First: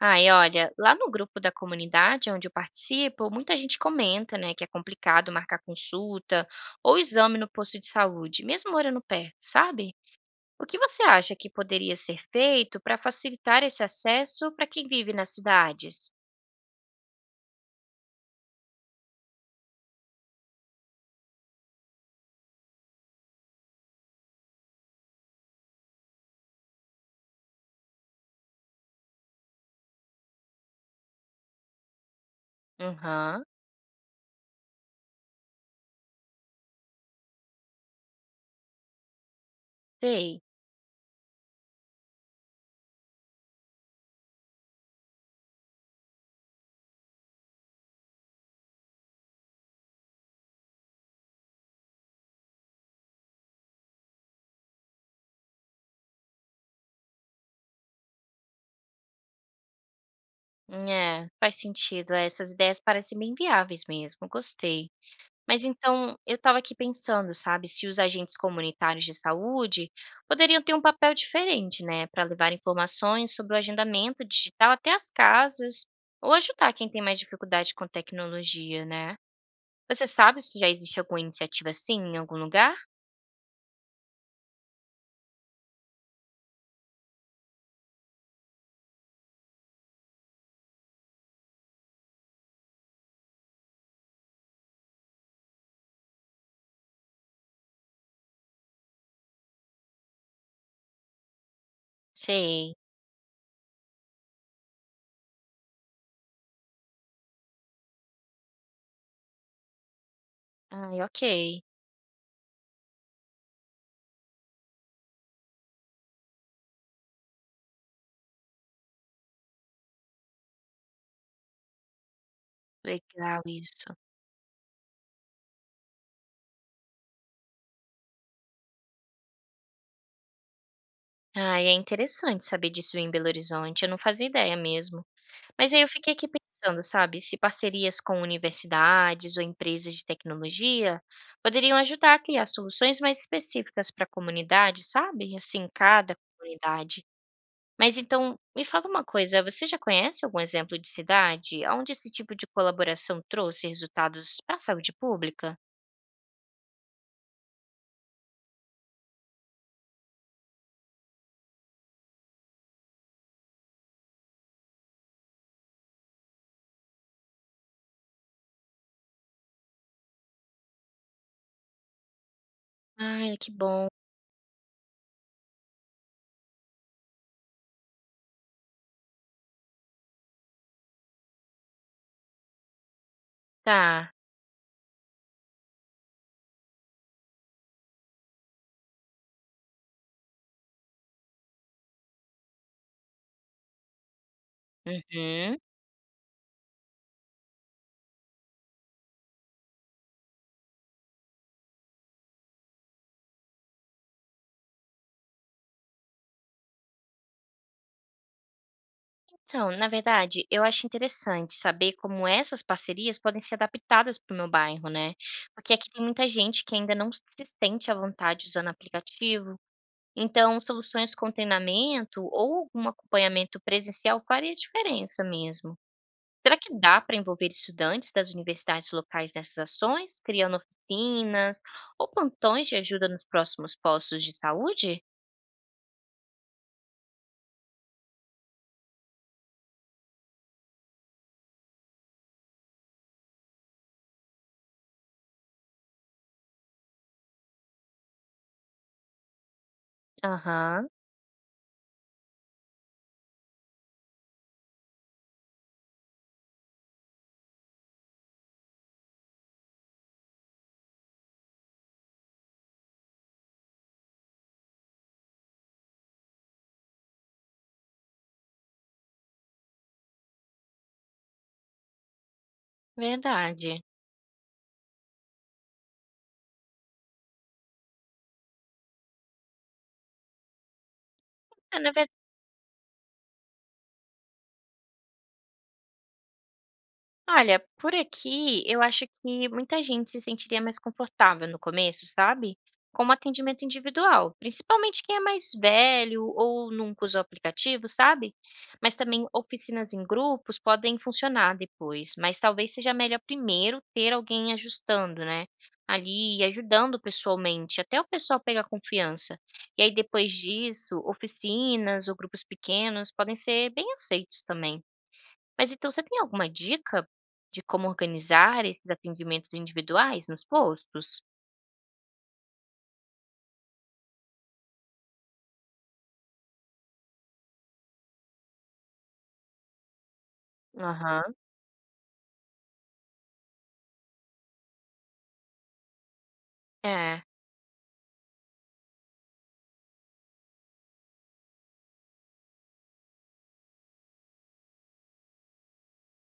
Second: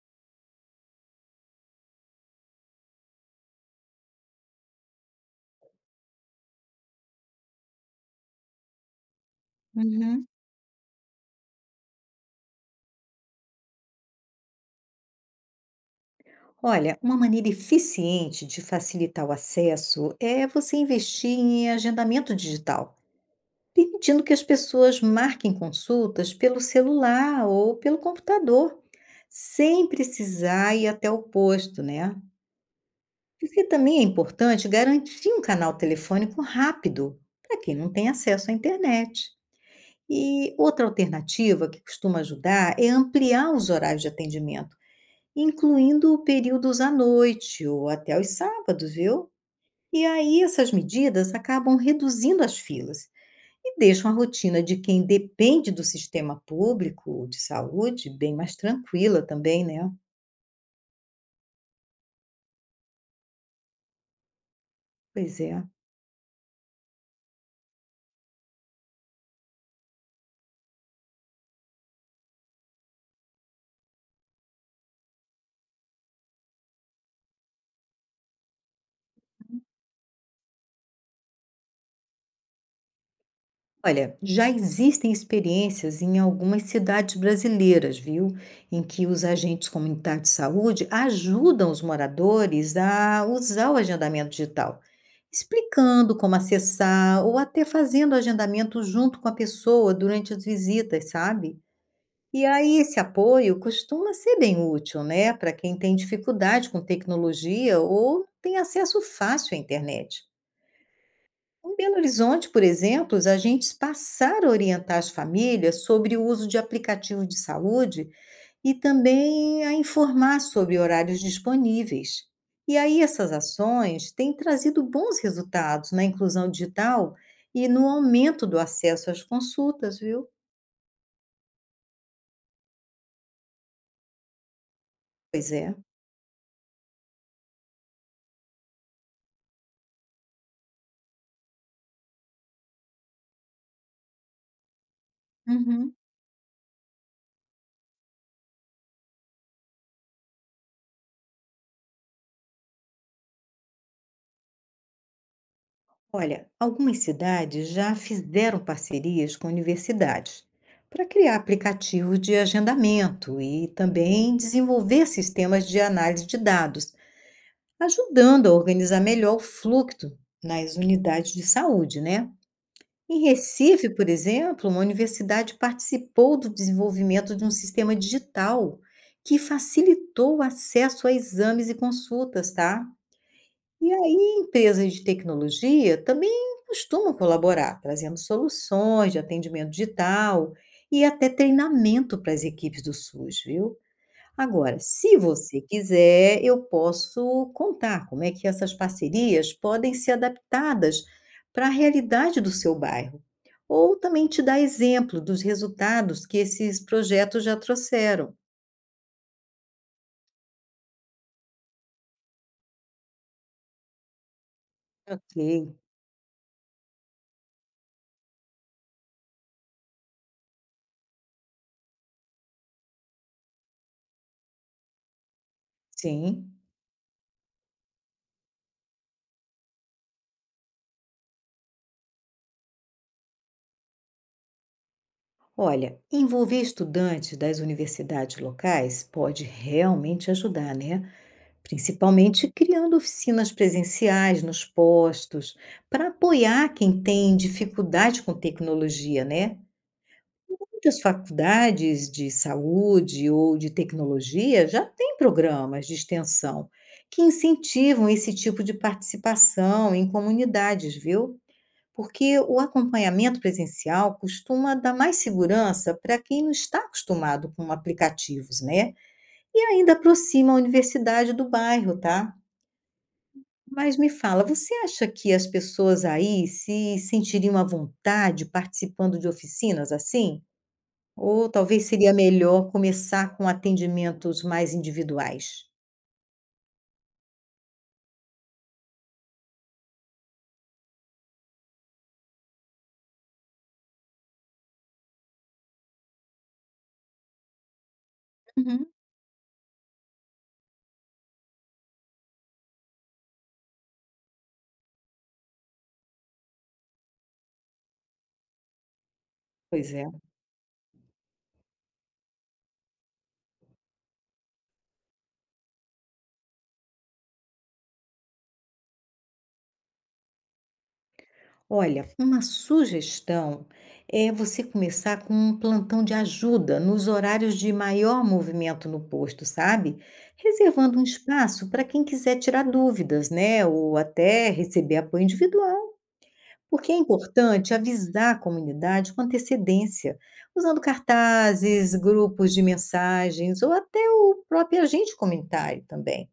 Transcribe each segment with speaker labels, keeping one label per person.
Speaker 1: Ai, olha, lá no grupo da comunidade onde eu participo, muita gente comenta, né, que é complicado marcar consulta ou exame no posto de saúde, mesmo morando perto, sabe?
Speaker 2: Uhum.
Speaker 1: O que você acha que poderia ser feito para facilitar esse acesso para quem vive nas cidades?
Speaker 2: Olha, uma maneira eficiente de facilitar o acesso é você investir em agendamento digital, permitindo que as pessoas marquem consultas pelo celular ou pelo computador, sem precisar ir até o posto, né?
Speaker 1: Aham,
Speaker 2: Porque também é importante garantir um canal telefônico rápido para quem não tem acesso à internet.
Speaker 1: sei.
Speaker 2: E outra alternativa que costuma ajudar é ampliar os horários de atendimento incluindo períodos à noite ou até aos sábados, viu? E aí essas medidas acabam reduzindo as filas e deixam a rotina de quem depende do sistema público de saúde bem mais tranquila também, né?
Speaker 1: É, faz sentido. Essas ideias parecem bem viáveis mesmo. Gostei.
Speaker 2: Pois é.
Speaker 1: Mas então, eu estava aqui pensando, sabe, se os agentes comunitários de saúde poderiam ter um papel diferente, né, para levar informações sobre o agendamento digital até as casas ou ajudar quem tem mais dificuldade com tecnologia, né? Você sabe se já existe alguma iniciativa assim em algum lugar?
Speaker 2: Olha, já existem experiências em algumas cidades brasileiras, viu? Em que os agentes comunitários de saúde ajudam os moradores a usar o agendamento digital, explicando como acessar ou até fazendo agendamento junto com a pessoa durante as visitas, sabe? E
Speaker 1: Sei.
Speaker 2: aí esse apoio costuma ser bem útil, né, para quem tem dificuldade com tecnologia ou tem acesso fácil à internet.
Speaker 1: Ai, ok.
Speaker 2: Em Belo Horizonte, por exemplo, os agentes passaram a orientar as famílias sobre o uso de aplicativos de saúde e também a informar sobre horários disponíveis. E aí essas
Speaker 1: Legal isso.
Speaker 2: ações têm trazido bons resultados na inclusão digital e no aumento do acesso às consultas, viu?
Speaker 1: Ai, é interessante saber disso em Belo Horizonte. Eu não fazia ideia mesmo.
Speaker 2: Pois
Speaker 1: Mas
Speaker 2: é.
Speaker 1: aí eu fiquei aqui pensando, sabe, se parcerias com universidades ou empresas de tecnologia poderiam ajudar a criar soluções mais específicas para a comunidade, sabe? Assim,
Speaker 2: Uhum.
Speaker 1: cada comunidade. Mas então, me fala uma coisa, você já conhece algum exemplo de cidade onde esse tipo de colaboração trouxe resultados para a saúde pública?
Speaker 2: Olha, algumas cidades já fizeram parcerias com universidades para criar aplicativos de agendamento e também desenvolver sistemas de análise de dados, ajudando a organizar melhor o fluxo nas unidades de saúde, né? Em
Speaker 1: Ai, que bom.
Speaker 2: Recife, por exemplo, uma universidade participou do desenvolvimento de um sistema digital que facilitou o acesso a exames e consultas, tá? E
Speaker 1: Tá.
Speaker 2: aí, empresas de tecnologia também costumam colaborar, trazendo soluções de atendimento digital e até treinamento para as equipes do SUS, viu? Agora, se
Speaker 1: Uhum.
Speaker 2: você quiser, eu posso contar como é que essas parcerias podem ser adaptadas para a realidade do seu bairro, ou também te dar exemplo dos resultados que esses projetos já trouxeram.
Speaker 1: Então, na verdade, eu acho interessante saber como essas parcerias podem ser adaptadas para o meu bairro, né?
Speaker 2: Ok,
Speaker 1: Porque aqui tem muita gente que ainda não se sente à vontade usando aplicativo. Então, soluções com treinamento ou algum acompanhamento presencial faria diferença mesmo.
Speaker 2: sim.
Speaker 1: Será que dá para envolver estudantes das universidades locais nessas ações, criando oficinas ou plantões de ajuda nos próximos postos de saúde?
Speaker 2: Olha, envolver estudantes das universidades locais pode realmente ajudar, né? Principalmente criando oficinas presenciais nos postos, para apoiar quem tem dificuldade com tecnologia, né?
Speaker 1: Aham,
Speaker 2: Muitas faculdades de saúde ou de tecnologia já têm programas de extensão que incentivam esse tipo de participação em comunidades, viu? Porque o acompanhamento presencial costuma dar mais segurança para quem não está acostumado com aplicativos, né? E ainda aproxima a universidade do bairro, tá?
Speaker 1: verdade.
Speaker 2: Mas me fala, você acha que as pessoas aí se sentiriam à vontade participando de oficinas assim? Ou
Speaker 1: É,
Speaker 2: talvez
Speaker 1: na
Speaker 2: seria
Speaker 1: verdade.
Speaker 2: melhor começar com atendimentos mais individuais?
Speaker 1: Olha, por aqui eu acho que muita gente se sentiria mais confortável no começo, sabe? Com um atendimento individual, principalmente quem é mais velho ou nunca usou aplicativo, sabe?
Speaker 2: Uhum.
Speaker 1: Mas também oficinas em grupos podem funcionar depois, mas talvez seja melhor primeiro ter alguém ajustando, né? Ali e ajudando pessoalmente, até o pessoal pegar confiança. E
Speaker 2: Pois
Speaker 1: aí
Speaker 2: é.
Speaker 1: depois disso, oficinas ou grupos pequenos podem ser bem aceitos também. Mas então você tem alguma dica de como organizar esses atendimentos individuais nos postos?
Speaker 2: Olha, uma sugestão é você começar com um plantão de ajuda nos horários de maior movimento no posto, sabe? Reservando um
Speaker 1: Aham.
Speaker 2: espaço para quem quiser tirar dúvidas, né? Ou até receber apoio individual. Porque é
Speaker 1: É,
Speaker 2: importante avisar a comunidade com antecedência, usando cartazes, grupos de mensagens ou até o próprio agente comunitário também.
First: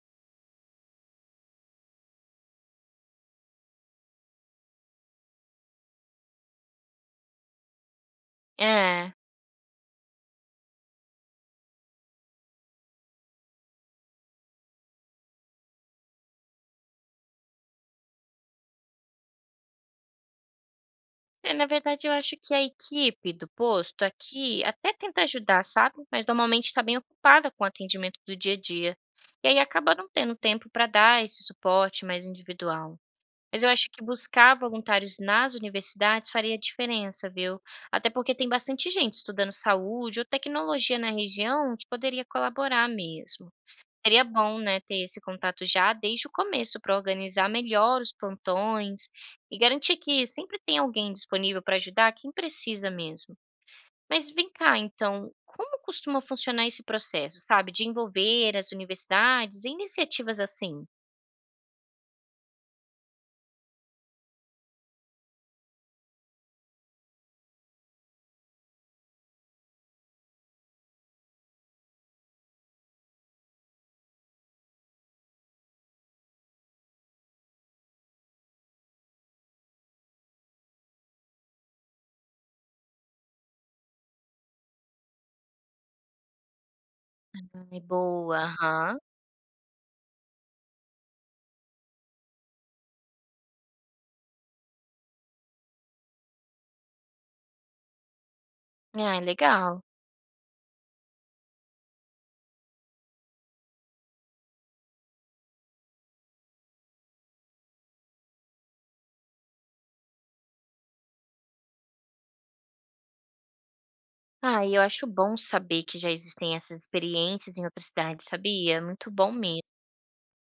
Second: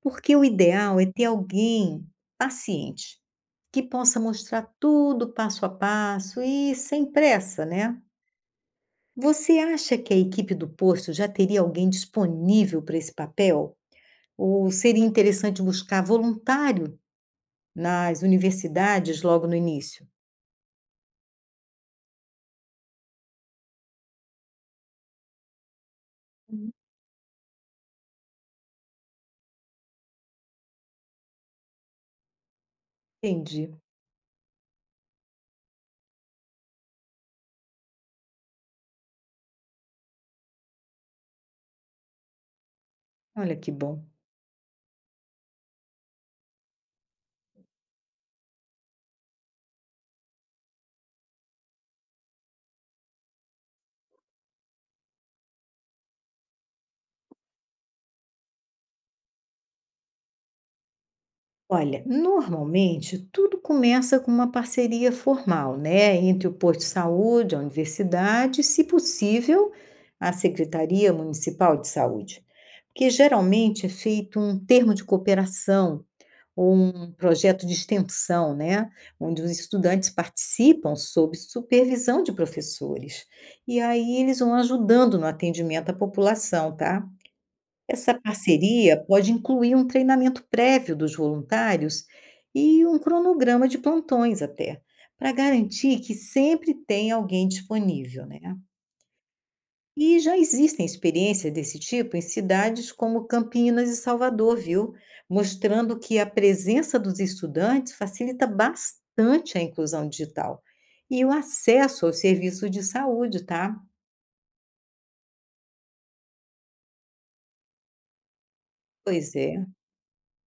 Speaker 2: Porque o ideal é ter alguém paciente que possa mostrar tudo passo a passo e sem pressa, né?
Speaker 1: é.
Speaker 2: Você acha que a equipe do posto já teria alguém disponível para esse papel? Ou seria interessante buscar voluntário nas universidades logo no início?
Speaker 1: Eu acho que a equipe do posto aqui até tenta ajudar, sabe? Mas normalmente está bem ocupada com o atendimento do dia a dia. E aí acaba não tendo tempo para dar esse suporte mais individual. Mas eu
Speaker 2: Entendi.
Speaker 1: acho que buscar voluntários nas universidades faria diferença, viu? Até porque tem bastante gente estudando saúde ou tecnologia na região que poderia colaborar mesmo.
Speaker 2: Olha que bom.
Speaker 1: Seria bom, né, ter esse contato já desde o começo para organizar melhor os plantões e garantir que sempre tem alguém disponível para ajudar quem precisa mesmo. Mas vem cá, então, como costuma funcionar esse processo, sabe, de envolver as universidades em iniciativas assim?
Speaker 2: Olha, normalmente tudo começa com uma parceria formal, né, entre o posto de saúde, a universidade, e, se possível, a Secretaria Municipal de Saúde, porque geralmente é feito um termo de cooperação ou um projeto de extensão, né, onde os estudantes participam sob supervisão de professores. E aí eles vão ajudando no atendimento à população, tá?
Speaker 1: Ai,
Speaker 2: Essa
Speaker 1: boa, aham.
Speaker 2: parceria pode incluir um treinamento prévio dos voluntários e um cronograma de plantões até, para garantir que sempre tem alguém disponível, né?
Speaker 1: Ah, legal.
Speaker 2: E já existem experiências desse tipo em cidades como Campinas e Salvador, viu? Mostrando que a presença dos estudantes facilita bastante a inclusão digital e o acesso aos serviços de saúde, tá?
Speaker 1: Ah, e eu acho bom saber que já existem essas experiências em outras cidades, sabia? Muito bom
Speaker 2: Pois
Speaker 1: mesmo.
Speaker 2: é.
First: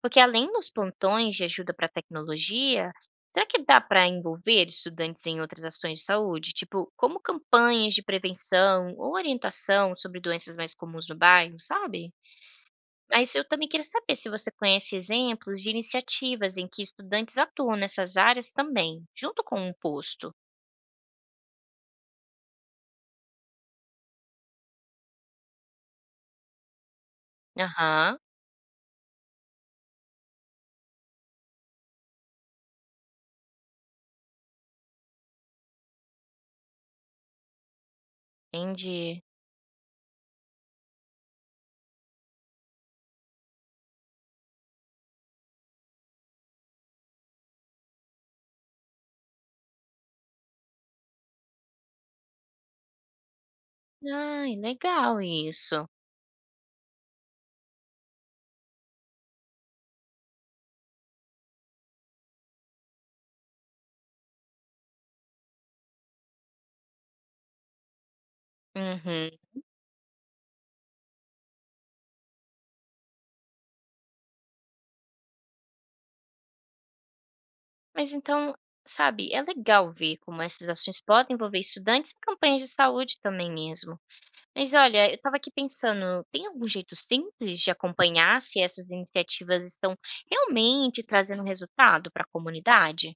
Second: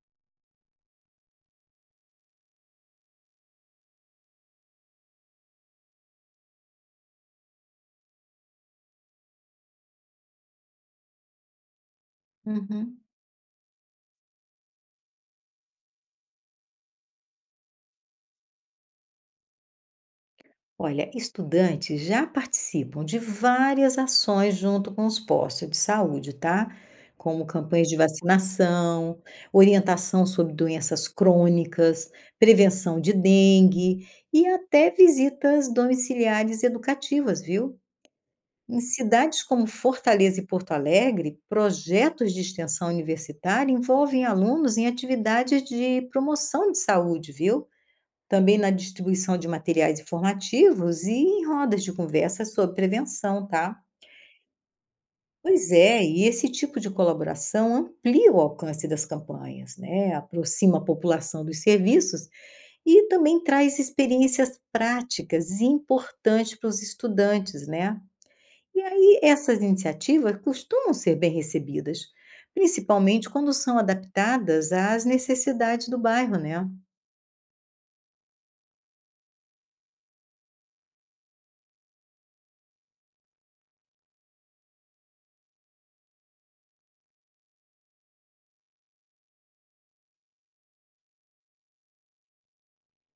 Speaker 1: Porque além dos plantões de ajuda para tecnologia, será que dá para envolver estudantes em outras ações de saúde? Tipo, como campanhas de prevenção ou orientação sobre doenças mais comuns no bairro, sabe?
Speaker 2: Uhum.
Speaker 1: Mas eu também queria saber se você conhece exemplos de iniciativas em que estudantes atuam nessas áreas também, junto com um posto.
Speaker 2: Olha, estudantes já participam de várias ações junto com os postos de saúde, tá? Como campanhas de
Speaker 1: Aham,
Speaker 2: vacinação, orientação sobre doenças crônicas, prevenção de dengue e até visitas domiciliares educativas, viu? Em
Speaker 1: entendi.
Speaker 2: cidades como Fortaleza e Porto Alegre, projetos de extensão universitária envolvem alunos em atividades de promoção de saúde, viu? Também na distribuição de materiais informativos e em rodas de conversa sobre prevenção, tá?
Speaker 1: Ai, legal
Speaker 2: Pois
Speaker 1: isso.
Speaker 2: é, e esse tipo de colaboração amplia o alcance das campanhas, né? Aproxima a população dos serviços e também traz experiências práticas e importantes para os estudantes, né? E aí
Speaker 1: Uhum.
Speaker 2: essas iniciativas costumam ser bem recebidas, principalmente quando são adaptadas às necessidades do bairro, né?
Speaker 1: Mas então, sabe, é legal ver como essas ações podem envolver estudantes e campanhas de saúde também mesmo. Mas olha, eu estava aqui pensando, tem algum jeito simples de acompanhar se essas iniciativas estão realmente trazendo resultado para a comunidade?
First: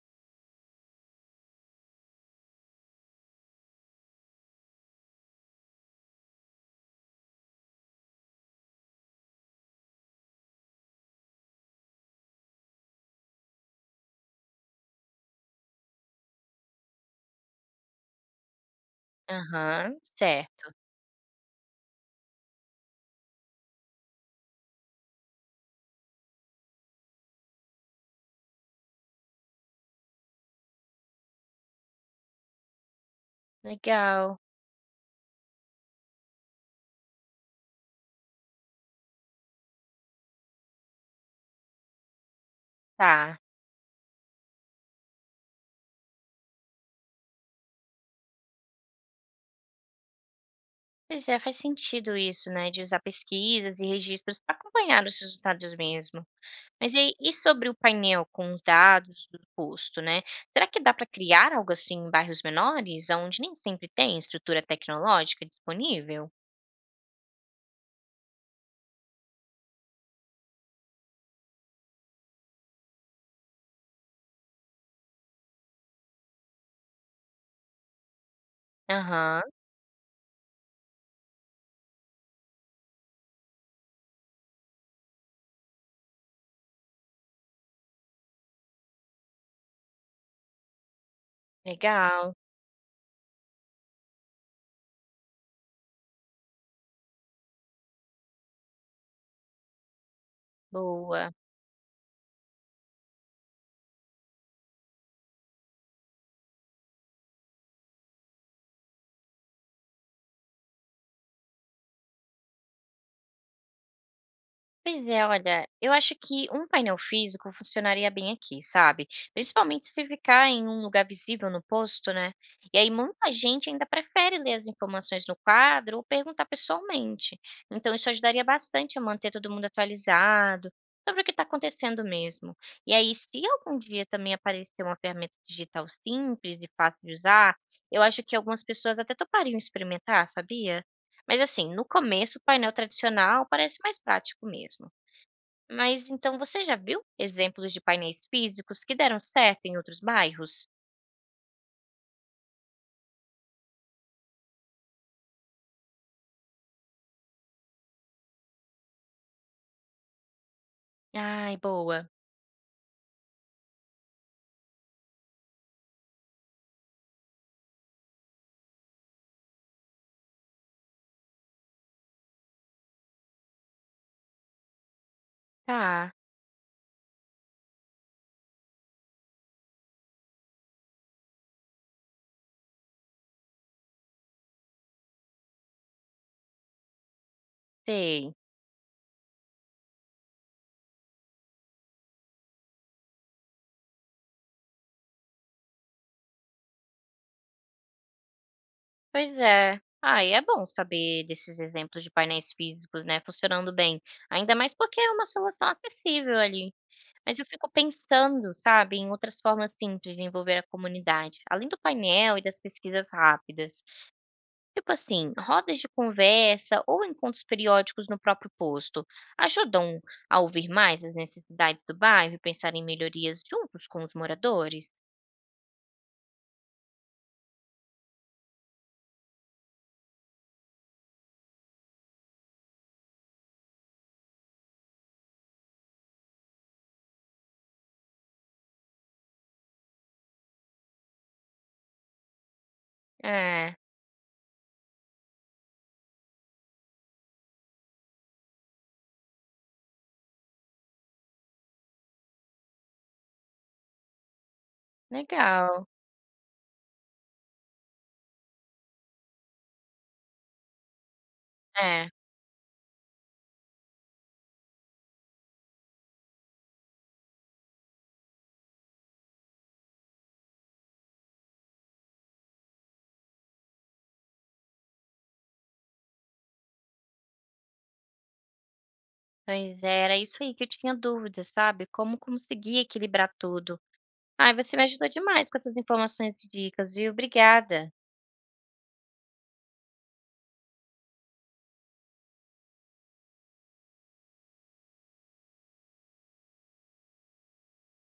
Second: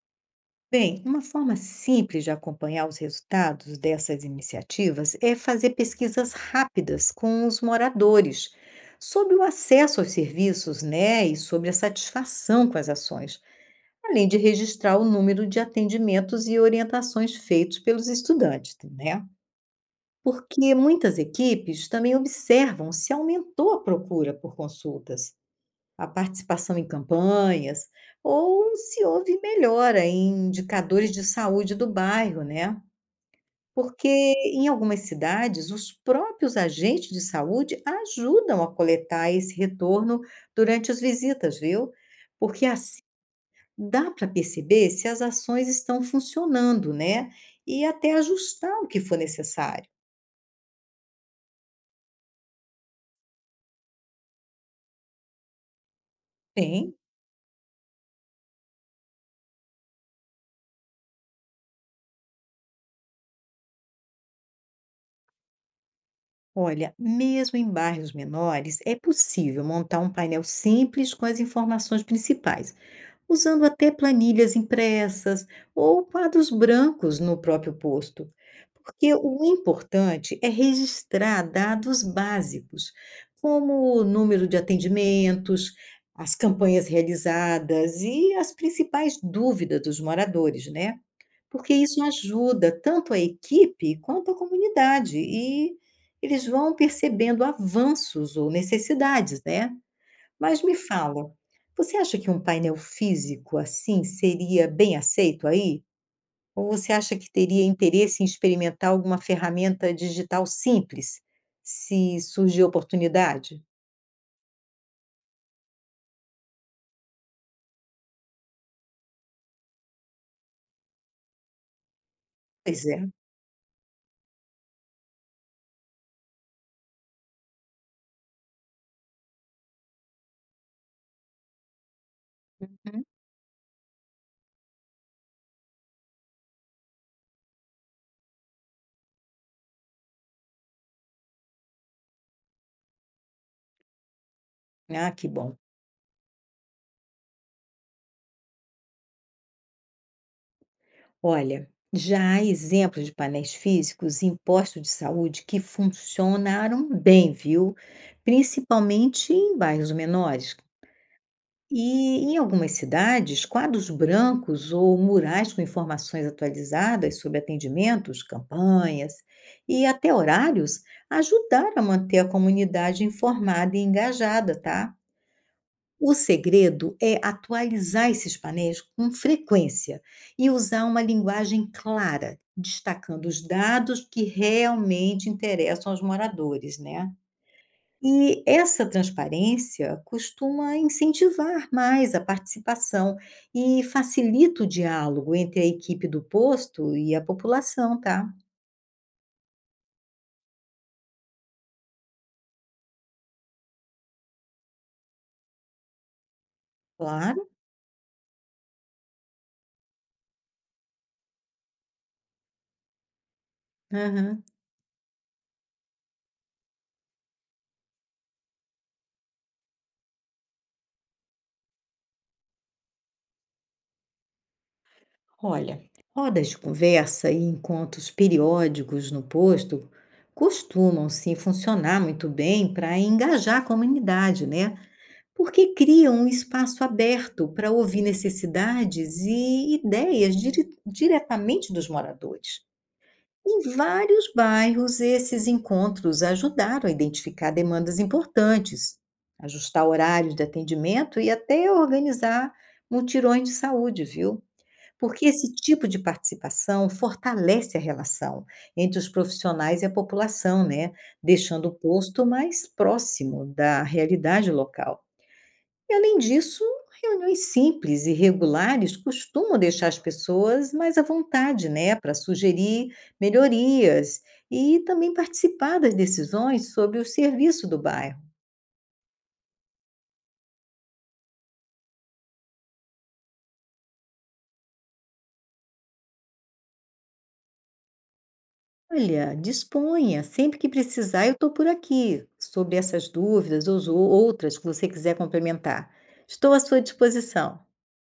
Speaker 2: Bem, uma forma simples de acompanhar os resultados dessas iniciativas é fazer pesquisas rápidas com os moradores sobre o acesso aos serviços, né, e sobre a satisfação com as ações, além de registrar o número de atendimentos e orientações feitos pelos estudantes, né?
Speaker 1: Aham, certo.
Speaker 2: Porque muitas equipes também observam se aumentou a procura por consultas. A participação em campanhas, ou se houve melhora em indicadores de saúde do bairro, né. Porque
Speaker 1: Legal.
Speaker 2: em algumas cidades, os próprios agentes de saúde ajudam a coletar esse retorno durante as visitas, viu. Porque assim
Speaker 1: Tá.
Speaker 2: dá para perceber se as ações estão funcionando, né, e até ajustar o que for necessário.
Speaker 1: Pois é, faz sentido isso, né, de usar pesquisas e registros para acompanhar os resultados mesmo.
Speaker 2: Tem.
Speaker 1: Mas e aí e sobre o painel com os dados do posto, né, será que dá para criar algo assim em bairros menores, aonde nem sempre tem estrutura tecnológica disponível?
Speaker 2: Olha, mesmo em bairros menores, é possível montar um painel simples com as informações principais, usando até planilhas impressas ou quadros brancos no próprio posto. Porque
Speaker 1: Aham,
Speaker 2: o importante é registrar dados básicos, como o número de atendimentos, as campanhas realizadas e as principais dúvidas dos moradores, né? Porque isso
Speaker 1: legal,
Speaker 2: ajuda tanto a equipe quanto a comunidade e eles vão percebendo avanços ou necessidades, né? Mas me fala,
Speaker 1: boa.
Speaker 2: você acha que um painel físico, assim, seria bem aceito aí? Ou você acha que teria interesse em experimentar alguma ferramenta digital simples, se surgir oportunidade?
Speaker 1: Pois é, olha, eu acho que um painel físico funcionaria bem aqui, sabe? Principalmente se ficar em um lugar visível no posto, né? E
Speaker 2: Pois
Speaker 1: aí
Speaker 2: é.
Speaker 1: muita gente ainda prefere ler as informações no quadro ou perguntar pessoalmente. Então isso ajudaria bastante a manter todo mundo atualizado sobre o que está acontecendo mesmo. E
Speaker 2: Uhum.
Speaker 1: aí, se algum dia também aparecer uma ferramenta digital simples e fácil de usar, eu acho que algumas pessoas até topariam experimentar, sabia? Mas assim, no começo, o painel tradicional parece mais prático mesmo.
Speaker 2: Ah, que bom.
Speaker 1: Mas então você já viu exemplos de painéis físicos que deram certo em outros bairros?
Speaker 2: Olha, já há exemplos de painéis físicos em postos de saúde que funcionaram bem, viu? Principalmente em bairros menores.
Speaker 1: Ai, boa.
Speaker 2: E em algumas cidades, quadros brancos ou murais com informações atualizadas sobre atendimentos, campanhas e até horários ajudaram a manter a comunidade informada e engajada, tá?
Speaker 1: Tá,
Speaker 2: O segredo é atualizar esses painéis com frequência e usar uma linguagem clara, destacando os dados que realmente interessam aos moradores, né?
Speaker 1: sei.
Speaker 2: E essa transparência costuma incentivar mais a participação e facilita o diálogo entre a equipe do posto e a população, tá?
Speaker 1: Pois é. Ai, é bom saber desses exemplos de painéis físicos, né, funcionando bem. Ainda mais porque é uma solução acessível ali. Mas eu
Speaker 2: Claro.
Speaker 1: fico pensando, sabe, em outras formas simples de envolver a comunidade, além do painel e das pesquisas rápidas.
Speaker 2: Aham.
Speaker 1: Tipo assim, rodas de conversa ou encontros periódicos no próprio posto ajudam a ouvir mais as necessidades do bairro e pensar em melhorias juntos com os moradores?
Speaker 2: Olha, rodas de conversa e encontros periódicos no posto costumam sim funcionar muito bem para engajar a comunidade, né? Porque criam um espaço aberto para ouvir necessidades e ideias diretamente dos moradores.
Speaker 1: É,
Speaker 2: Em vários bairros, esses encontros ajudaram a identificar demandas importantes, ajustar horários de atendimento e até organizar mutirões de saúde, viu? Porque esse tipo
Speaker 1: legal.
Speaker 2: de participação fortalece a relação entre os profissionais e a população, né? Deixando o
Speaker 1: É,
Speaker 2: posto mais próximo da realidade local. E além disso, reuniões simples e regulares costumam deixar as pessoas mais à vontade, né, para sugerir melhorias e também participar das decisões sobre o serviço do bairro.
Speaker 1: Pois é, era isso aí que eu tinha dúvida, sabe? Como conseguir equilibrar tudo. Ai, você me ajudou demais com essas informações e dicas, viu? Obrigada.
Speaker 2: Olha, disponha, sempre que precisar, eu estou por aqui, sobre essas dúvidas ou outras que você quiser complementar. Estou à sua disposição.